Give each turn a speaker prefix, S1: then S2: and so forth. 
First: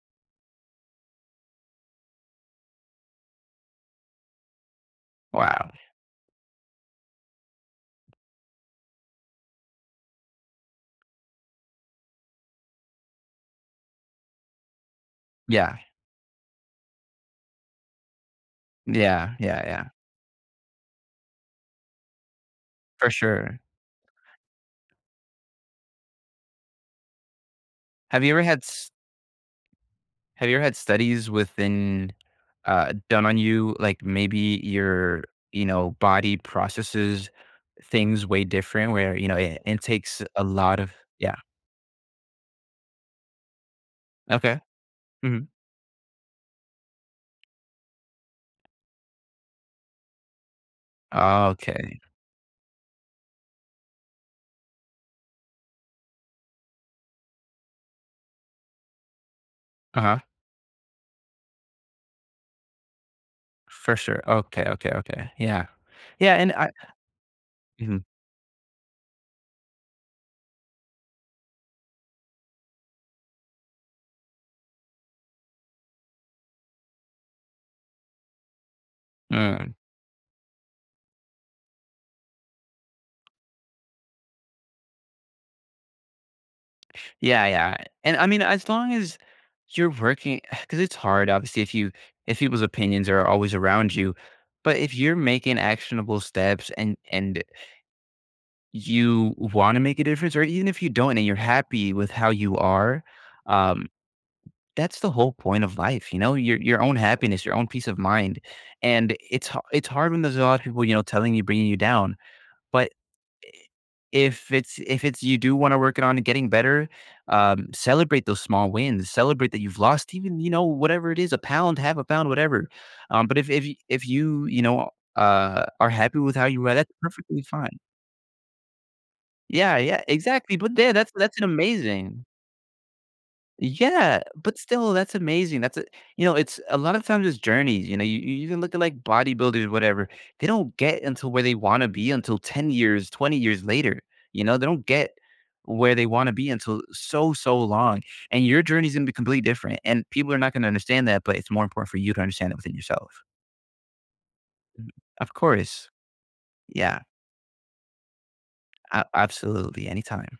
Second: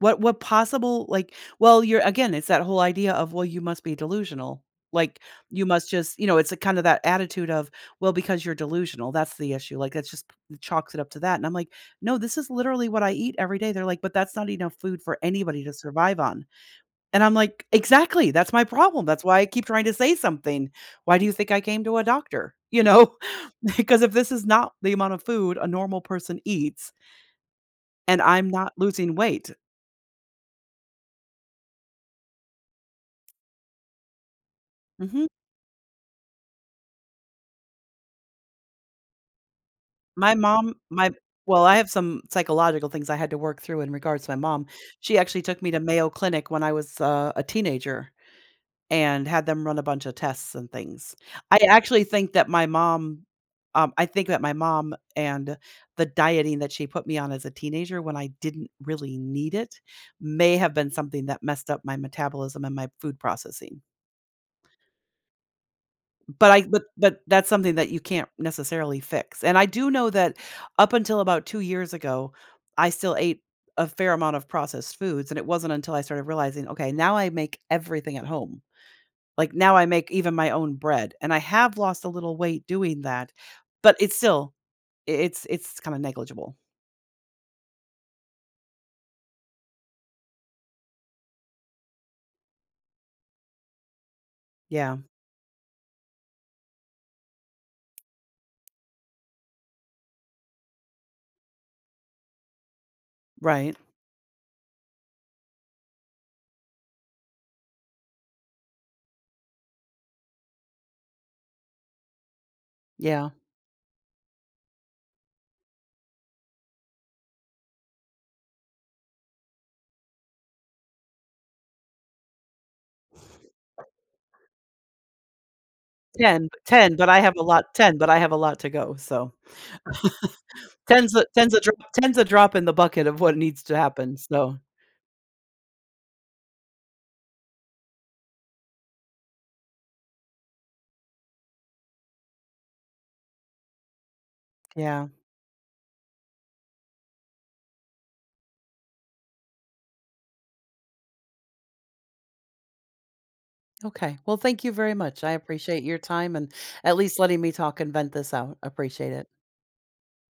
S1: What what possible like well, you're again, it's that whole idea of, "Well, you must be delusional," like, "you
S2: Wow.
S1: must just" you know, it's a kinda that attitude of, "Well, because you're delusional, that's the issue," like, that just chalks it up to that, and I'm, like, "No, this is literally what I eat every day." But they're, like, "But that's not enough food for anybody to
S2: Yeah.
S1: survive on," and I'm, like, "Exactly, that's my problem that's
S2: Yeah.
S1: why I
S2: Yeah,
S1: keep
S2: yeah.
S1: trying to say something. Why do you think I came to a doctor?" You
S2: For
S1: know?
S2: sure.
S1: Because if this is not the amount of food a normal person eats and
S2: Have you ever
S1: I'm
S2: had
S1: not
S2: s
S1: losing weight."
S2: have you ever had studies within uh, done on you, like, maybe your
S1: Mhm.
S2: you know body processes things way different where, you know, eh, it takes
S1: My
S2: a
S1: mom
S2: lot of
S1: my
S2: yeah.
S1: well, I have some psychological things I had to work through in regards to my
S2: Okay.
S1: mom. She actually
S2: Mhm.
S1: took me to Mayo Clinic when I was, uh, a teenager, and had them run a bunch of tests and things. I
S2: Okay.
S1: actually think that my mom, um, I think that my mom and the dieting that she put me on as a teenager, when I didn't really need it,
S2: Uh-huh.
S1: may have been something that messed up my metabolism and my food processing.
S2: For sure. Okay, okay, okay. Yeah. Yeah,
S1: But
S2: and
S1: I
S2: I
S1: but but that's something that you
S2: Mhm.
S1: can't necessarily fix, and I do know that, up until about 2 years ago, I still ate a fair amount of processed foods, and it wasn't until I started realizing, "Okay, now I make everything at home." Like,
S2: Mm.
S1: now I make even my own bread, and I have lost a little weight doing that, but it's still i it's it's kinda negligible.
S2: Yeah, yeah. And, I mean, as long as you're working 'cause it's hard, obviously, if you if people's opinions are always around you, but if
S1: Yeah.
S2: you're making actionable steps and and you wanna make a difference, or e even if you don't and you're happy with how you are,
S1: Right.
S2: um, that's the whole point of life, you know, your your own happiness, your own peace of mind. And it's ha it's hard when there's a lotta people, you know, telling you, bringing you down, but, i
S1: Yeah.
S2: if it's if it's you do wanna work it on and getting better, um, celebrate those small wins, celebrate that you've lost even, you know, whatever it is, a pound, 1/2 a pound, whatever, um, but if if if you, you know, uh, are happy with how
S1: 10, but
S2: you are, that's
S1: 10, but I have
S2: perfectly
S1: a lot
S2: fine.
S1: 10, but I have a lot to go, so,
S2: Yeah, yea exactly, but, the that's
S1: ten's a
S2: that's
S1: ten's a drop ten's
S2: amazing!
S1: a drop in the bucket of what needs to happen,
S2: Yeah, but
S1: so...
S2: still, that's amazing, that's, eh you know, it's a lot of times, it's journeys, you know? You you can look at, like, bodybuilders, whatever, they don't get until where they wanna be until 10 years, 20 years later, you know? They don't
S1: Yeah.
S2: get where they wanna be until so, so long, and your journey's gonna be completely different, and people are not gonna understand that, but it's more important for you to understand it within yourself.
S1: Okay. Well, thank you
S2: Um
S1: very much, I
S2: Of
S1: appreciate
S2: course.
S1: your time and at
S2: Yeah.
S1: least letting me talk and vent this out,
S2: A
S1: appreciate it.
S2: absolutely, anytime.